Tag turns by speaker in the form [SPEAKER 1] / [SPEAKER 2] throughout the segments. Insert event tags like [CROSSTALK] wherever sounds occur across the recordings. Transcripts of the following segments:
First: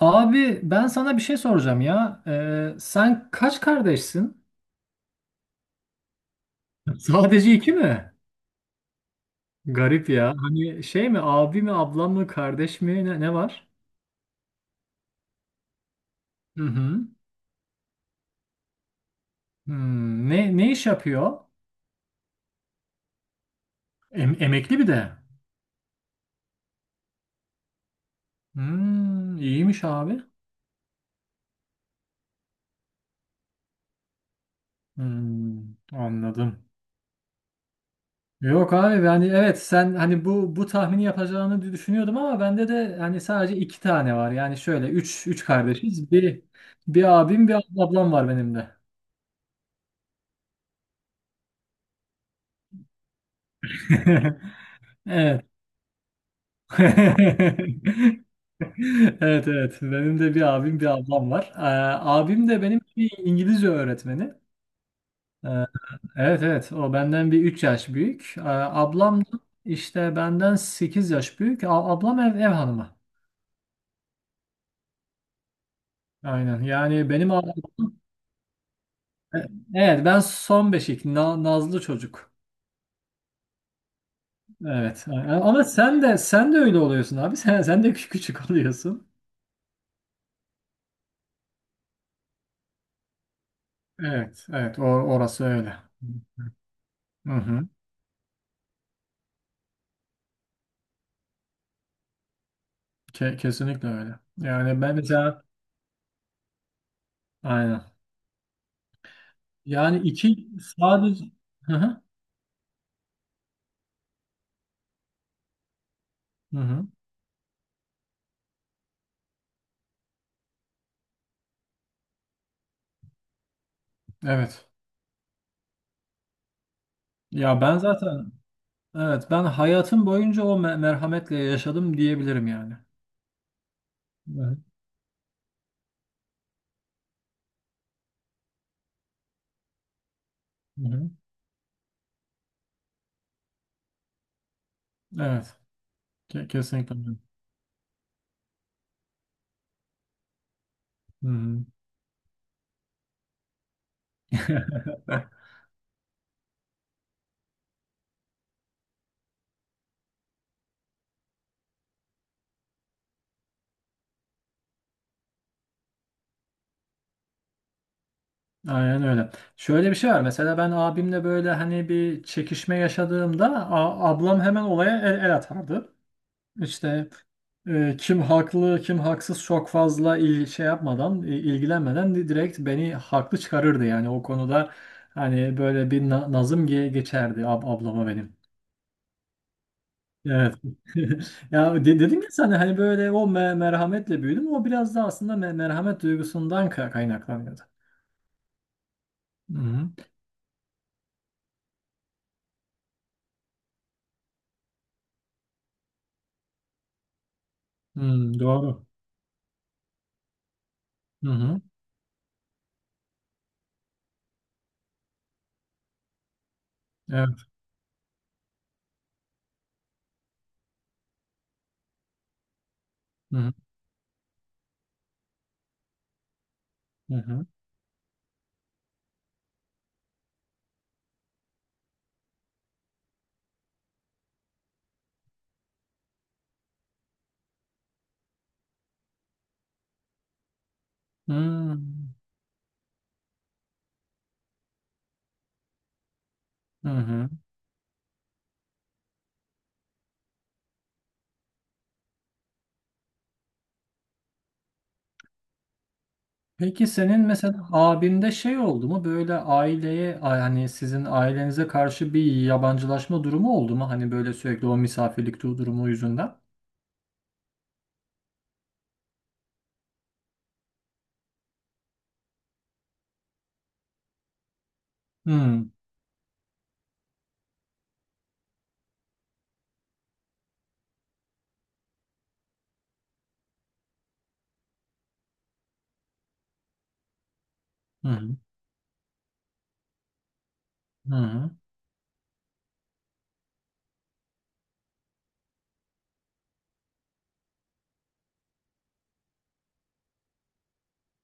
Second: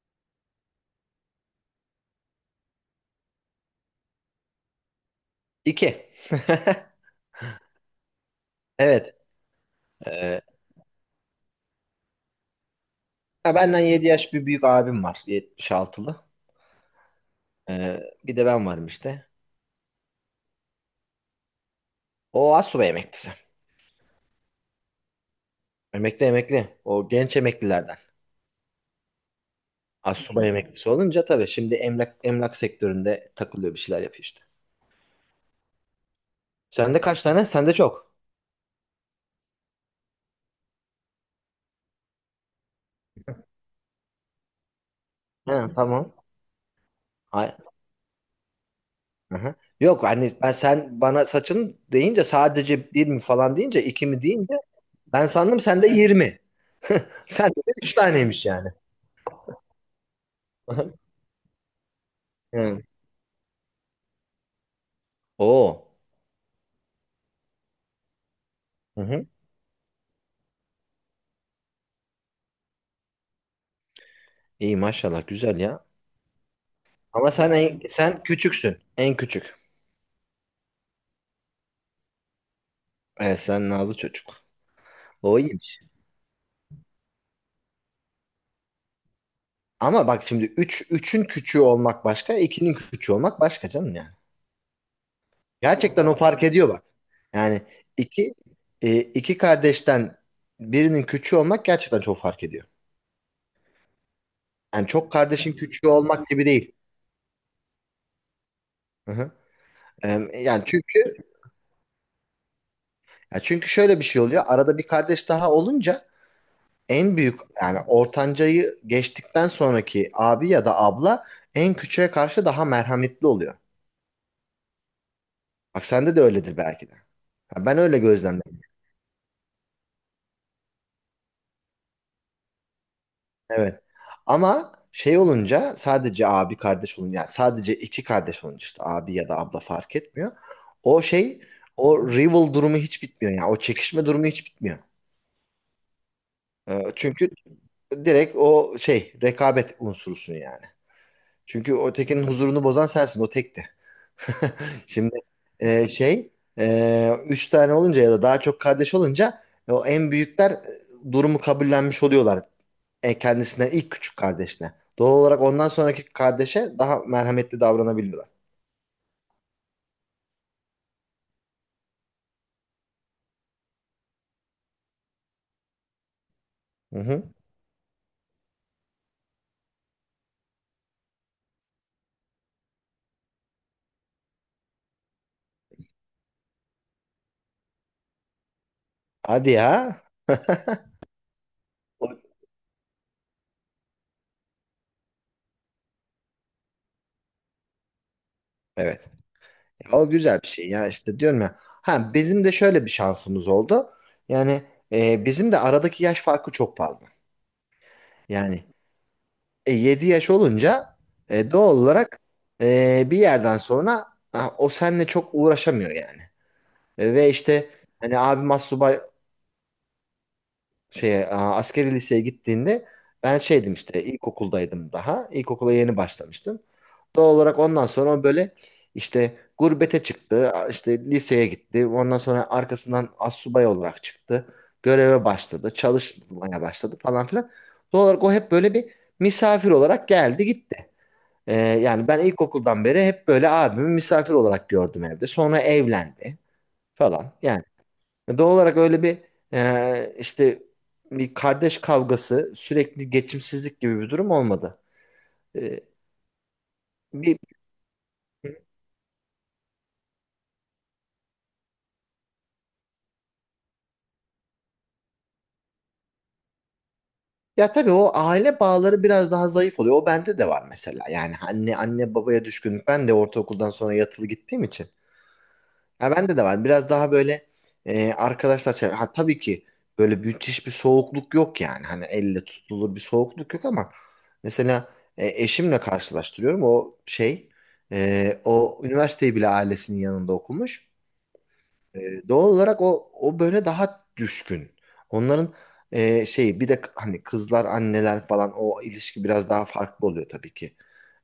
[SPEAKER 1] Abi ben sana bir şey soracağım ya. Sen kaç kardeşsin?
[SPEAKER 2] İki. [LAUGHS]
[SPEAKER 1] [LAUGHS] Sadece iki mi?
[SPEAKER 2] Evet.
[SPEAKER 1] Garip ya.
[SPEAKER 2] Ee,
[SPEAKER 1] Hani şey mi abi mi ablam mı kardeş mi ne
[SPEAKER 2] ha,
[SPEAKER 1] var?
[SPEAKER 2] benden 7 yaş bir büyük abim var. 76'lı.
[SPEAKER 1] Hı hı.
[SPEAKER 2] Bir de ben varım işte.
[SPEAKER 1] Ne iş yapıyor?
[SPEAKER 2] O assubay emeklisi.
[SPEAKER 1] Emekli bir de.
[SPEAKER 2] Emekli emekli. O genç emeklilerden.
[SPEAKER 1] Hmm, iyiymiş abi.
[SPEAKER 2] Assubay emeklisi olunca tabii şimdi emlak sektöründe takılıyor, bir şeyler yapıyor işte.
[SPEAKER 1] Hmm, anladım.
[SPEAKER 2] Sende kaç tane? Sende çok.
[SPEAKER 1] Yok abi, yani evet, sen hani bu tahmini yapacağını düşünüyordum ama bende de hani sadece iki tane var. Yani şöyle üç
[SPEAKER 2] Ha,
[SPEAKER 1] kardeşiz.
[SPEAKER 2] tamam.
[SPEAKER 1] Bir abim, bir
[SPEAKER 2] Ay,
[SPEAKER 1] ablam var benim de.
[SPEAKER 2] aha. Yok hani ben sen bana saçın deyince sadece bir mi falan deyince iki mi deyince
[SPEAKER 1] [LAUGHS]
[SPEAKER 2] ben
[SPEAKER 1] Evet.
[SPEAKER 2] sandım sende 20. [LAUGHS] Sende de üç
[SPEAKER 1] [LAUGHS]
[SPEAKER 2] taneymiş yani.
[SPEAKER 1] Evet, evet. Benim de bir abim,
[SPEAKER 2] Aha.
[SPEAKER 1] bir ablam var. Abim de benim
[SPEAKER 2] Hı.
[SPEAKER 1] bir İngilizce öğretmeni. Ee,
[SPEAKER 2] O.
[SPEAKER 1] evet, evet. O benden bir 3 yaş büyük. Ablam da işte benden 8 yaş büyük. Ablam ev hanımı.
[SPEAKER 2] İyi maşallah, güzel ya.
[SPEAKER 1] Aynen. Yani benim
[SPEAKER 2] Ama sen
[SPEAKER 1] ablam.
[SPEAKER 2] sen küçüksün. En küçük.
[SPEAKER 1] Evet, ben son beşik. Nazlı çocuk.
[SPEAKER 2] Evet, sen nazlı çocuk.
[SPEAKER 1] Evet.
[SPEAKER 2] O
[SPEAKER 1] Ama
[SPEAKER 2] iyiymiş.
[SPEAKER 1] sen de öyle oluyorsun abi. [LAUGHS] Sen de küçük oluyorsun.
[SPEAKER 2] Ama bak, şimdi üçün küçüğü olmak başka, ikinin küçüğü olmak başka canım yani.
[SPEAKER 1] Evet, evet. Orası öyle.
[SPEAKER 2] Gerçekten o fark ediyor, bak.
[SPEAKER 1] Hı
[SPEAKER 2] Yani
[SPEAKER 1] hı.
[SPEAKER 2] iki iki kardeşten birinin küçüğü olmak gerçekten çok fark ediyor.
[SPEAKER 1] Kesinlikle öyle. Yani
[SPEAKER 2] Yani
[SPEAKER 1] ben,
[SPEAKER 2] çok
[SPEAKER 1] mesela,
[SPEAKER 2] kardeşin küçüğü olmak gibi değil.
[SPEAKER 1] aynen.
[SPEAKER 2] Hı hı.
[SPEAKER 1] Yani iki
[SPEAKER 2] Yani çünkü
[SPEAKER 1] sadece. Hı hı.
[SPEAKER 2] ya çünkü şöyle bir şey oluyor. Arada bir kardeş daha olunca
[SPEAKER 1] Hı hı.
[SPEAKER 2] en büyük, yani ortancayı geçtikten sonraki abi ya da abla en küçüğe karşı daha merhametli oluyor.
[SPEAKER 1] Evet.
[SPEAKER 2] Bak sende de öyledir belki de.
[SPEAKER 1] Ya
[SPEAKER 2] Ha,
[SPEAKER 1] ben
[SPEAKER 2] ben öyle
[SPEAKER 1] zaten,
[SPEAKER 2] gözlemledim.
[SPEAKER 1] evet, ben hayatım boyunca o merhametle yaşadım diyebilirim yani.
[SPEAKER 2] Evet.
[SPEAKER 1] Hı hı.
[SPEAKER 2] Ama şey olunca, sadece abi kardeş olunca, yani sadece iki kardeş olunca işte abi ya da abla fark etmiyor.
[SPEAKER 1] Hı
[SPEAKER 2] O
[SPEAKER 1] hı.
[SPEAKER 2] şey, o rival durumu hiç bitmiyor yani, o çekişme durumu hiç bitmiyor.
[SPEAKER 1] Evet. Ke- kesinlikle. Öyle.
[SPEAKER 2] Çünkü direkt o şey rekabet unsurusun yani.
[SPEAKER 1] Hı hı.
[SPEAKER 2] Çünkü o tekinin huzurunu bozan sensin, o tekti. [LAUGHS] Şimdi
[SPEAKER 1] [LAUGHS]
[SPEAKER 2] şey üç tane olunca ya da daha çok kardeş olunca o en büyükler durumu kabullenmiş oluyorlar. Kendisine, ilk küçük kardeşine. Doğal olarak ondan sonraki kardeşe daha merhametli davranabiliyorlar.
[SPEAKER 1] Aynen öyle. Şöyle bir şey var. Mesela ben abimle böyle hani bir çekişme yaşadığımda ablam hemen olaya el atardı.
[SPEAKER 2] Hı
[SPEAKER 1] İşte,
[SPEAKER 2] hı.
[SPEAKER 1] kim haklı kim haksız çok fazla şey yapmadan, ilgilenmeden direkt beni haklı çıkarırdı yani. O konuda hani böyle bir nazım geçerdi ablama benim.
[SPEAKER 2] Hadi ya.
[SPEAKER 1] Evet. [LAUGHS] Ya de-
[SPEAKER 2] O-
[SPEAKER 1] dedim ya sana, hani böyle o merhametle büyüdüm. O biraz da aslında merhamet duygusundan kaynaklanıyordu.
[SPEAKER 2] Evet.
[SPEAKER 1] Hı hı.
[SPEAKER 2] Ya o güzel bir şey ya, işte diyorum ya. Ha, bizim de şöyle bir şansımız oldu. Yani bizim de aradaki yaş farkı çok fazla.
[SPEAKER 1] Hmm,
[SPEAKER 2] Yani
[SPEAKER 1] doğru.
[SPEAKER 2] 7 yaş olunca
[SPEAKER 1] Hı hı.
[SPEAKER 2] doğal olarak bir yerden sonra ha, o seninle çok uğraşamıyor yani. Ve
[SPEAKER 1] Evet.
[SPEAKER 2] işte hani abim astsubay şey askeri liseye gittiğinde
[SPEAKER 1] Hı
[SPEAKER 2] ben
[SPEAKER 1] hı.
[SPEAKER 2] şeydim işte, ilkokuldaydım daha. İlkokula yeni başlamıştım.
[SPEAKER 1] Hı
[SPEAKER 2] Doğal
[SPEAKER 1] hı.
[SPEAKER 2] olarak ondan sonra o böyle işte gurbete çıktı, işte liseye gitti. Ondan sonra arkasından astsubay olarak çıktı. Göreve başladı, çalışmaya başladı falan filan. Doğal olarak o hep böyle bir misafir olarak geldi gitti. Yani
[SPEAKER 1] Hmm.
[SPEAKER 2] ben ilkokuldan beri hep böyle abimi misafir olarak gördüm evde. Sonra evlendi
[SPEAKER 1] Hı hı. Hı.
[SPEAKER 2] falan. Yani doğal olarak öyle bir işte bir kardeş kavgası, sürekli geçimsizlik gibi bir durum olmadı. Ee,
[SPEAKER 1] Peki, senin
[SPEAKER 2] bir,
[SPEAKER 1] mesela abinde şey oldu mu, böyle aileye, hani sizin ailenize karşı bir yabancılaşma durumu oldu mu? Hani böyle sürekli o misafirlik durumu yüzünden.
[SPEAKER 2] ya tabii o aile bağları biraz daha zayıf oluyor. O bende de var mesela. Yani anne babaya düşkünlük. Ben de ortaokuldan sonra yatılı gittiğim için.
[SPEAKER 1] Hmm.
[SPEAKER 2] Ha, bende de var. Biraz daha böyle ha, tabii ki böyle müthiş bir soğukluk yok yani. Hani elle tutulur bir soğukluk yok ama mesela eşimle karşılaştırıyorum. O şey
[SPEAKER 1] Hı hı.
[SPEAKER 2] o üniversiteyi bile ailesinin yanında okumuş.
[SPEAKER 1] Hı hı.
[SPEAKER 2] Doğal olarak o böyle daha düşkün. Onların şeyi, bir de hani kızlar anneler falan, o ilişki biraz daha farklı oluyor tabii ki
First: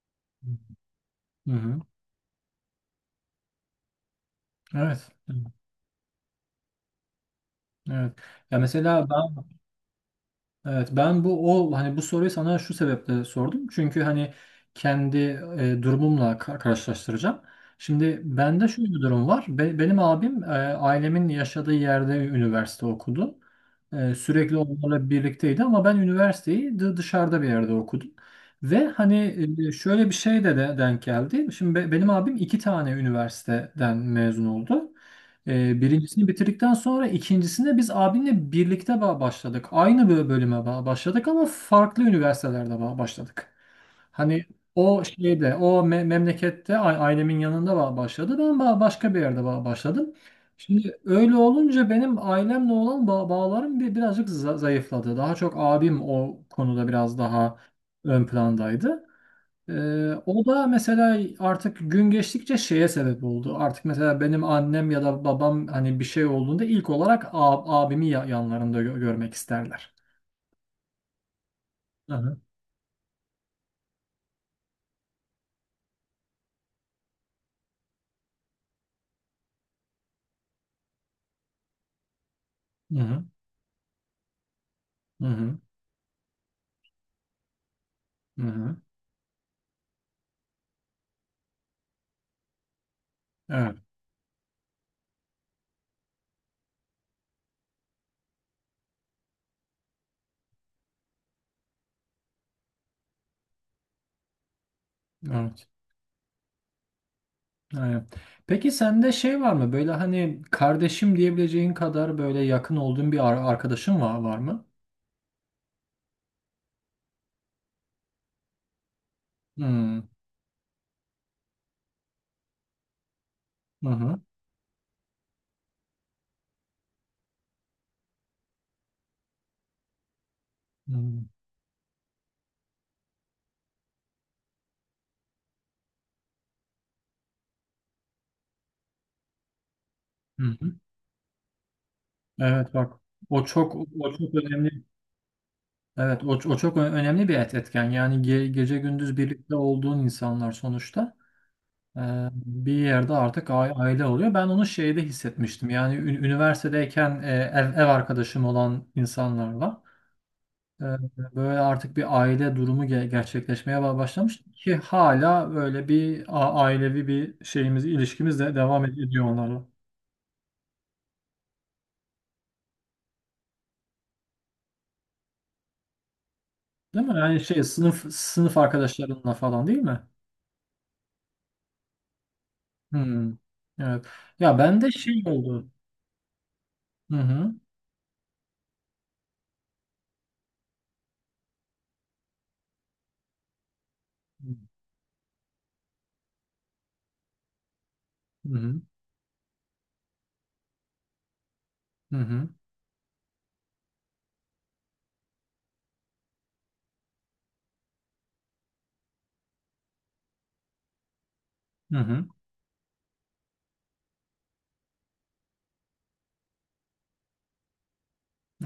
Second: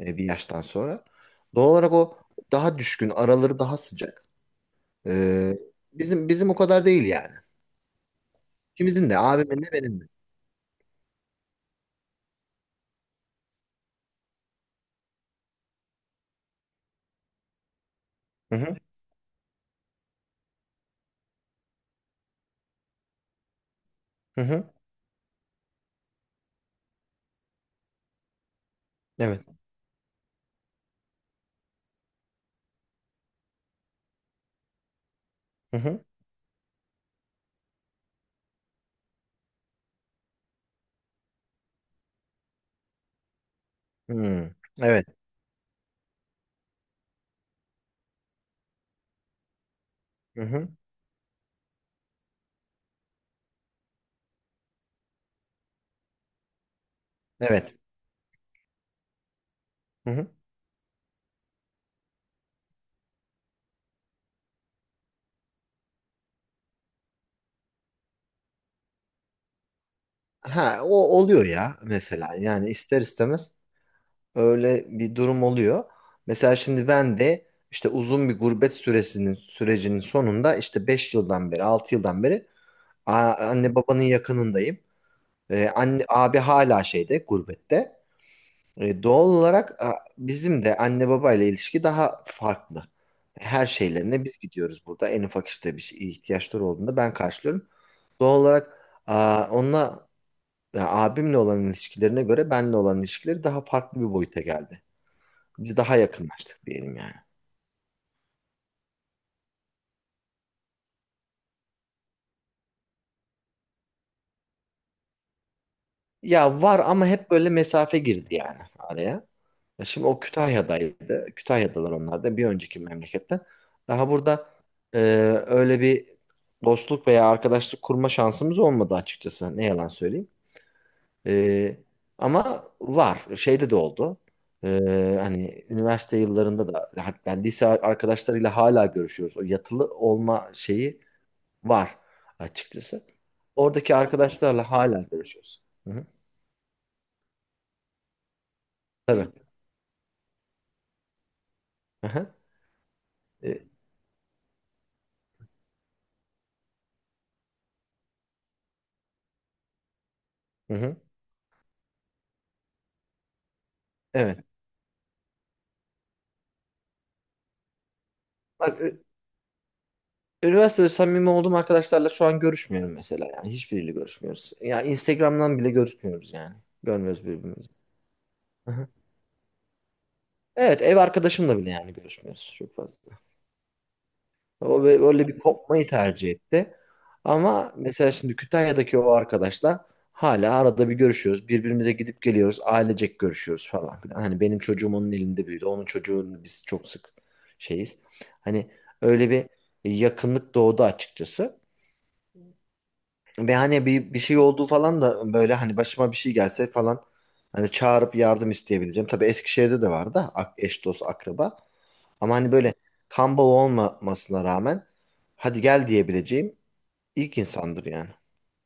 [SPEAKER 2] bir yaştan sonra.
[SPEAKER 1] Hı
[SPEAKER 2] Doğal
[SPEAKER 1] hı.
[SPEAKER 2] olarak o daha düşkün, araları daha sıcak.
[SPEAKER 1] Evet.
[SPEAKER 2] Ee, bizim o kadar değil yani.
[SPEAKER 1] Evet. Ya mesela
[SPEAKER 2] İkimizin de,
[SPEAKER 1] ben.
[SPEAKER 2] abimin de benim de.
[SPEAKER 1] Evet, ben bu, o hani bu soruyu sana şu sebeple sordum. Çünkü hani kendi, durumumla karşılaştıracağım. Şimdi
[SPEAKER 2] Hı
[SPEAKER 1] bende
[SPEAKER 2] hı.
[SPEAKER 1] şöyle bir durum var. Benim abim, ailemin yaşadığı yerde üniversite okudu. E,
[SPEAKER 2] Hı
[SPEAKER 1] sürekli
[SPEAKER 2] hı.
[SPEAKER 1] onlarla birlikteydi ama ben üniversiteyi dışarıda bir yerde okudum. Ve hani,
[SPEAKER 2] Evet.
[SPEAKER 1] şöyle bir şey de denk geldi. Şimdi benim abim iki tane üniversiteden mezun oldu.
[SPEAKER 2] Hı hı.
[SPEAKER 1] Birincisini bitirdikten sonra ikincisinde biz abimle birlikte başladık. Aynı bölüme başladık ama farklı üniversitelerde başladık. Hani
[SPEAKER 2] Hı.
[SPEAKER 1] o
[SPEAKER 2] Evet.
[SPEAKER 1] şeyde, o memlekette, ailemin yanında başladı. Ben başka bir yerde başladım.
[SPEAKER 2] Hı hı.
[SPEAKER 1] Şimdi öyle olunca benim ailemle olan bağlarım birazcık zayıfladı. Daha çok abim o konuda biraz daha
[SPEAKER 2] Evet.
[SPEAKER 1] ön plandaydı.
[SPEAKER 2] Hı
[SPEAKER 1] Ee,
[SPEAKER 2] hı.
[SPEAKER 1] o da mesela artık gün geçtikçe şeye sebep oldu. Artık mesela benim annem ya da babam, hani bir şey olduğunda ilk olarak abimi yanlarında görmek isterler.
[SPEAKER 2] Ha, o oluyor ya
[SPEAKER 1] Hı
[SPEAKER 2] mesela,
[SPEAKER 1] hı.
[SPEAKER 2] yani ister istemez öyle bir durum oluyor. Mesela şimdi ben de işte uzun bir gurbet süresinin sürecinin sonunda, işte 5 yıldan beri 6 yıldan beri
[SPEAKER 1] Hı hı.
[SPEAKER 2] anne babanın yakınındayım.
[SPEAKER 1] Hı hı.
[SPEAKER 2] Anne abi hala şeyde, gurbette.
[SPEAKER 1] Hı hı.
[SPEAKER 2] Doğal olarak bizim de anne babayla ilişki daha farklı. Her
[SPEAKER 1] Evet.
[SPEAKER 2] şeylerine biz gidiyoruz burada. En ufak işte bir şey, ihtiyaçları olduğunda ben karşılıyorum. Doğal olarak onunla, ya, abimle olan ilişkilerine göre benle olan ilişkileri daha farklı bir boyuta geldi.
[SPEAKER 1] Evet.
[SPEAKER 2] Biz daha yakınlaştık diyelim yani.
[SPEAKER 1] Aynen. Peki, sende şey var mı? Böyle hani kardeşim diyebileceğin kadar böyle yakın olduğun bir arkadaşın var, mı?
[SPEAKER 2] Ya var, ama hep böyle mesafe girdi yani araya.
[SPEAKER 1] Hı hı.
[SPEAKER 2] Şimdi o Kütahya'daydı. Kütahya'dalar onlar da bir önceki memleketten.
[SPEAKER 1] Hı
[SPEAKER 2] Daha
[SPEAKER 1] hı.
[SPEAKER 2] burada e, öyle bir dostluk veya arkadaşlık kurma şansımız olmadı açıkçası. Ne yalan söyleyeyim. E, ama var. Şeyde de oldu. E, hani üniversite yıllarında da, hatta lise arkadaşlarıyla hala görüşüyoruz. O yatılı
[SPEAKER 1] Hı
[SPEAKER 2] olma
[SPEAKER 1] hı.
[SPEAKER 2] şeyi var
[SPEAKER 1] Evet, bak.
[SPEAKER 2] açıkçası.
[SPEAKER 1] O çok
[SPEAKER 2] Oradaki
[SPEAKER 1] o çok
[SPEAKER 2] arkadaşlarla
[SPEAKER 1] önemli.
[SPEAKER 2] hala görüşüyoruz. Hı hı.
[SPEAKER 1] Evet, o çok önemli bir etken. Yani gece gündüz
[SPEAKER 2] Tabii.
[SPEAKER 1] birlikte olduğun insanlar sonuçta, e,
[SPEAKER 2] Hı hı.
[SPEAKER 1] bir yerde artık
[SPEAKER 2] E,
[SPEAKER 1] aile oluyor. Ben onu şeyde hissetmiştim. Yani üniversitedeyken, ev arkadaşım olan insanlarla,
[SPEAKER 2] hı
[SPEAKER 1] e,
[SPEAKER 2] hı.
[SPEAKER 1] böyle artık bir aile durumu gerçekleşmeye başlamış
[SPEAKER 2] Evet.
[SPEAKER 1] ki hala böyle bir ailevi bir şeyimiz, ilişkimiz de
[SPEAKER 2] Bak,
[SPEAKER 1] devam
[SPEAKER 2] e,
[SPEAKER 1] ediyor onlarla.
[SPEAKER 2] Üniversitede samimi olduğum arkadaşlarla şu an görüşmüyorum mesela yani. Hiçbiriyle görüşmüyoruz. Ya Instagram'dan bile görüşmüyoruz yani.
[SPEAKER 1] Değil mi?
[SPEAKER 2] Görmüyoruz
[SPEAKER 1] Yani şey,
[SPEAKER 2] birbirimizi.
[SPEAKER 1] sınıf
[SPEAKER 2] Aha.
[SPEAKER 1] arkadaşlarınla falan, değil mi?
[SPEAKER 2] Evet, ev arkadaşımla bile yani görüşmüyoruz çok fazla.
[SPEAKER 1] Hmm. Evet. Ya
[SPEAKER 2] O
[SPEAKER 1] ben de
[SPEAKER 2] bö-
[SPEAKER 1] şey
[SPEAKER 2] böyle bir
[SPEAKER 1] oldu.
[SPEAKER 2] kopmayı tercih etti.
[SPEAKER 1] Hı hı.
[SPEAKER 2] Ama mesela şimdi Kütahya'daki o arkadaşla hala arada bir görüşüyoruz. Birbirimize gidip geliyoruz. Ailecek görüşüyoruz falan filan. Hani
[SPEAKER 1] Hı
[SPEAKER 2] benim çocuğum onun elinde büyüdü. Onun çocuğunu biz çok sık şeyiz. Hani
[SPEAKER 1] hı,
[SPEAKER 2] öyle bir yakınlık doğdu açıkçası.
[SPEAKER 1] hı hı,
[SPEAKER 2] Ve hani bir şey olduğu falan da, böyle hani başıma bir şey gelse falan, hani çağırıp yardım isteyebileceğim. Tabii Eskişehir'de de vardı eş dost akraba.
[SPEAKER 1] hı hı,
[SPEAKER 2] Ama hani böyle, kan bağı olmamasına rağmen hadi gel diyebileceğim ilk insandır yani.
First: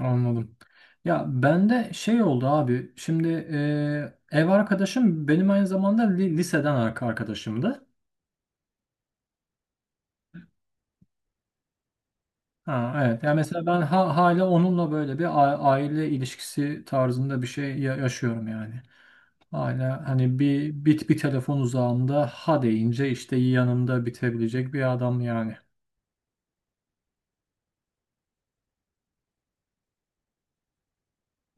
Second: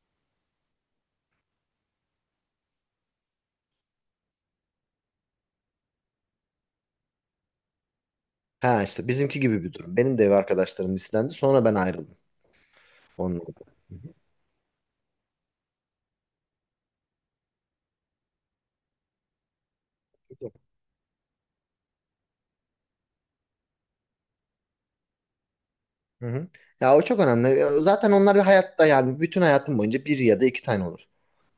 [SPEAKER 1] anladım. Ya bende şey oldu abi. Şimdi, ev arkadaşım benim aynı zamanda liseden arkadaşımdı.
[SPEAKER 2] Ha işte bizimki gibi bir durum. Benim de ev arkadaşlarım listendi, sonra ben ayrıldım
[SPEAKER 1] Ha, evet. Ya mesela
[SPEAKER 2] onlardan.
[SPEAKER 1] ben ha- hala onunla böyle bir aile ilişkisi tarzında bir şey yaşıyorum yani. Hala hani bir, bir telefon uzağında, ha deyince işte yanımda bitebilecek bir adam yani.
[SPEAKER 2] Hı hı. Ya o çok önemli. Zaten onlar bir hayatta, yani bütün hayatım boyunca bir ya da iki tane olur.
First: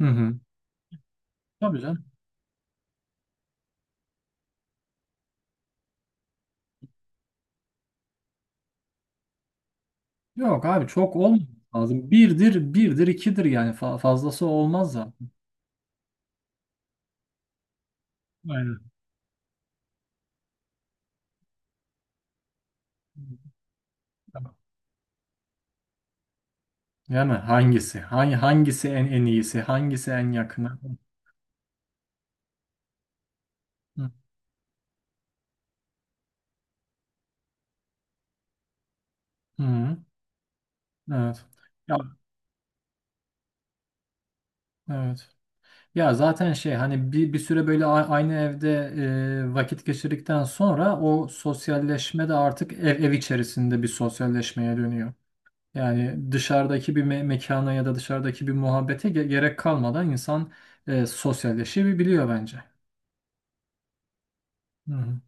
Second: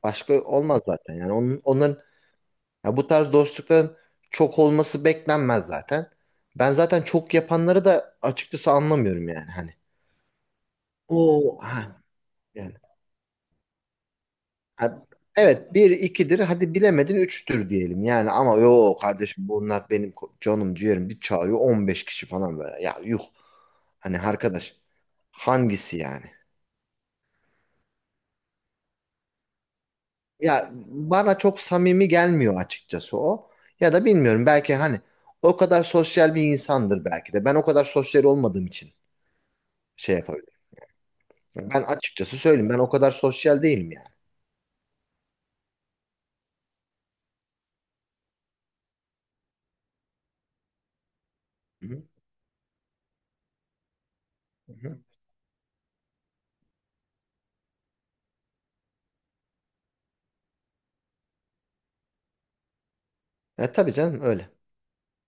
[SPEAKER 1] Hı hı.
[SPEAKER 2] Başka olmaz zaten yani. Onun,
[SPEAKER 1] Tabii
[SPEAKER 2] onların.
[SPEAKER 1] canım.
[SPEAKER 2] Ya bu tarz dostlukların çok olması beklenmez zaten. Ben zaten çok yapanları da açıkçası anlamıyorum yani hani.
[SPEAKER 1] Yok abi, çok olmaz
[SPEAKER 2] O ha,
[SPEAKER 1] lazım. Birdir,
[SPEAKER 2] yani.
[SPEAKER 1] birdir, ikidir yani. Fazlası olmaz
[SPEAKER 2] Ha,
[SPEAKER 1] zaten.
[SPEAKER 2] evet, bir ikidir, hadi bilemedin üçtür diyelim yani, ama
[SPEAKER 1] Aynen.
[SPEAKER 2] yo kardeşim, bunlar benim canım ciğerim, bir çağırıyor 15 kişi falan, böyle ya, yuh, hani
[SPEAKER 1] Tamam.
[SPEAKER 2] arkadaş hangisi yani?
[SPEAKER 1] Yani hangisi? Hangisi en iyisi? Hangisi en
[SPEAKER 2] Ya
[SPEAKER 1] yakını?
[SPEAKER 2] bana çok samimi gelmiyor açıkçası o, ya da
[SPEAKER 1] Hı.
[SPEAKER 2] bilmiyorum, belki hani o kadar sosyal bir insandır, belki de ben o kadar sosyal olmadığım için
[SPEAKER 1] Hı.
[SPEAKER 2] şey yapabilirim.
[SPEAKER 1] Evet.
[SPEAKER 2] Ben
[SPEAKER 1] Ya,
[SPEAKER 2] açıkçası söyleyeyim, ben o kadar sosyal değilim yani.
[SPEAKER 1] evet. Ya zaten şey, hani bir süre böyle aynı evde, vakit geçirdikten sonra o
[SPEAKER 2] Hı hı.
[SPEAKER 1] sosyalleşme de artık ev içerisinde bir
[SPEAKER 2] Hı
[SPEAKER 1] sosyalleşmeye
[SPEAKER 2] hı.
[SPEAKER 1] dönüyor. Yani dışarıdaki bir mekana ya da dışarıdaki bir muhabbete gerek kalmadan insan, sosyalleşebiliyor bence.
[SPEAKER 2] Tabii canım, öyle.
[SPEAKER 1] Hı hı.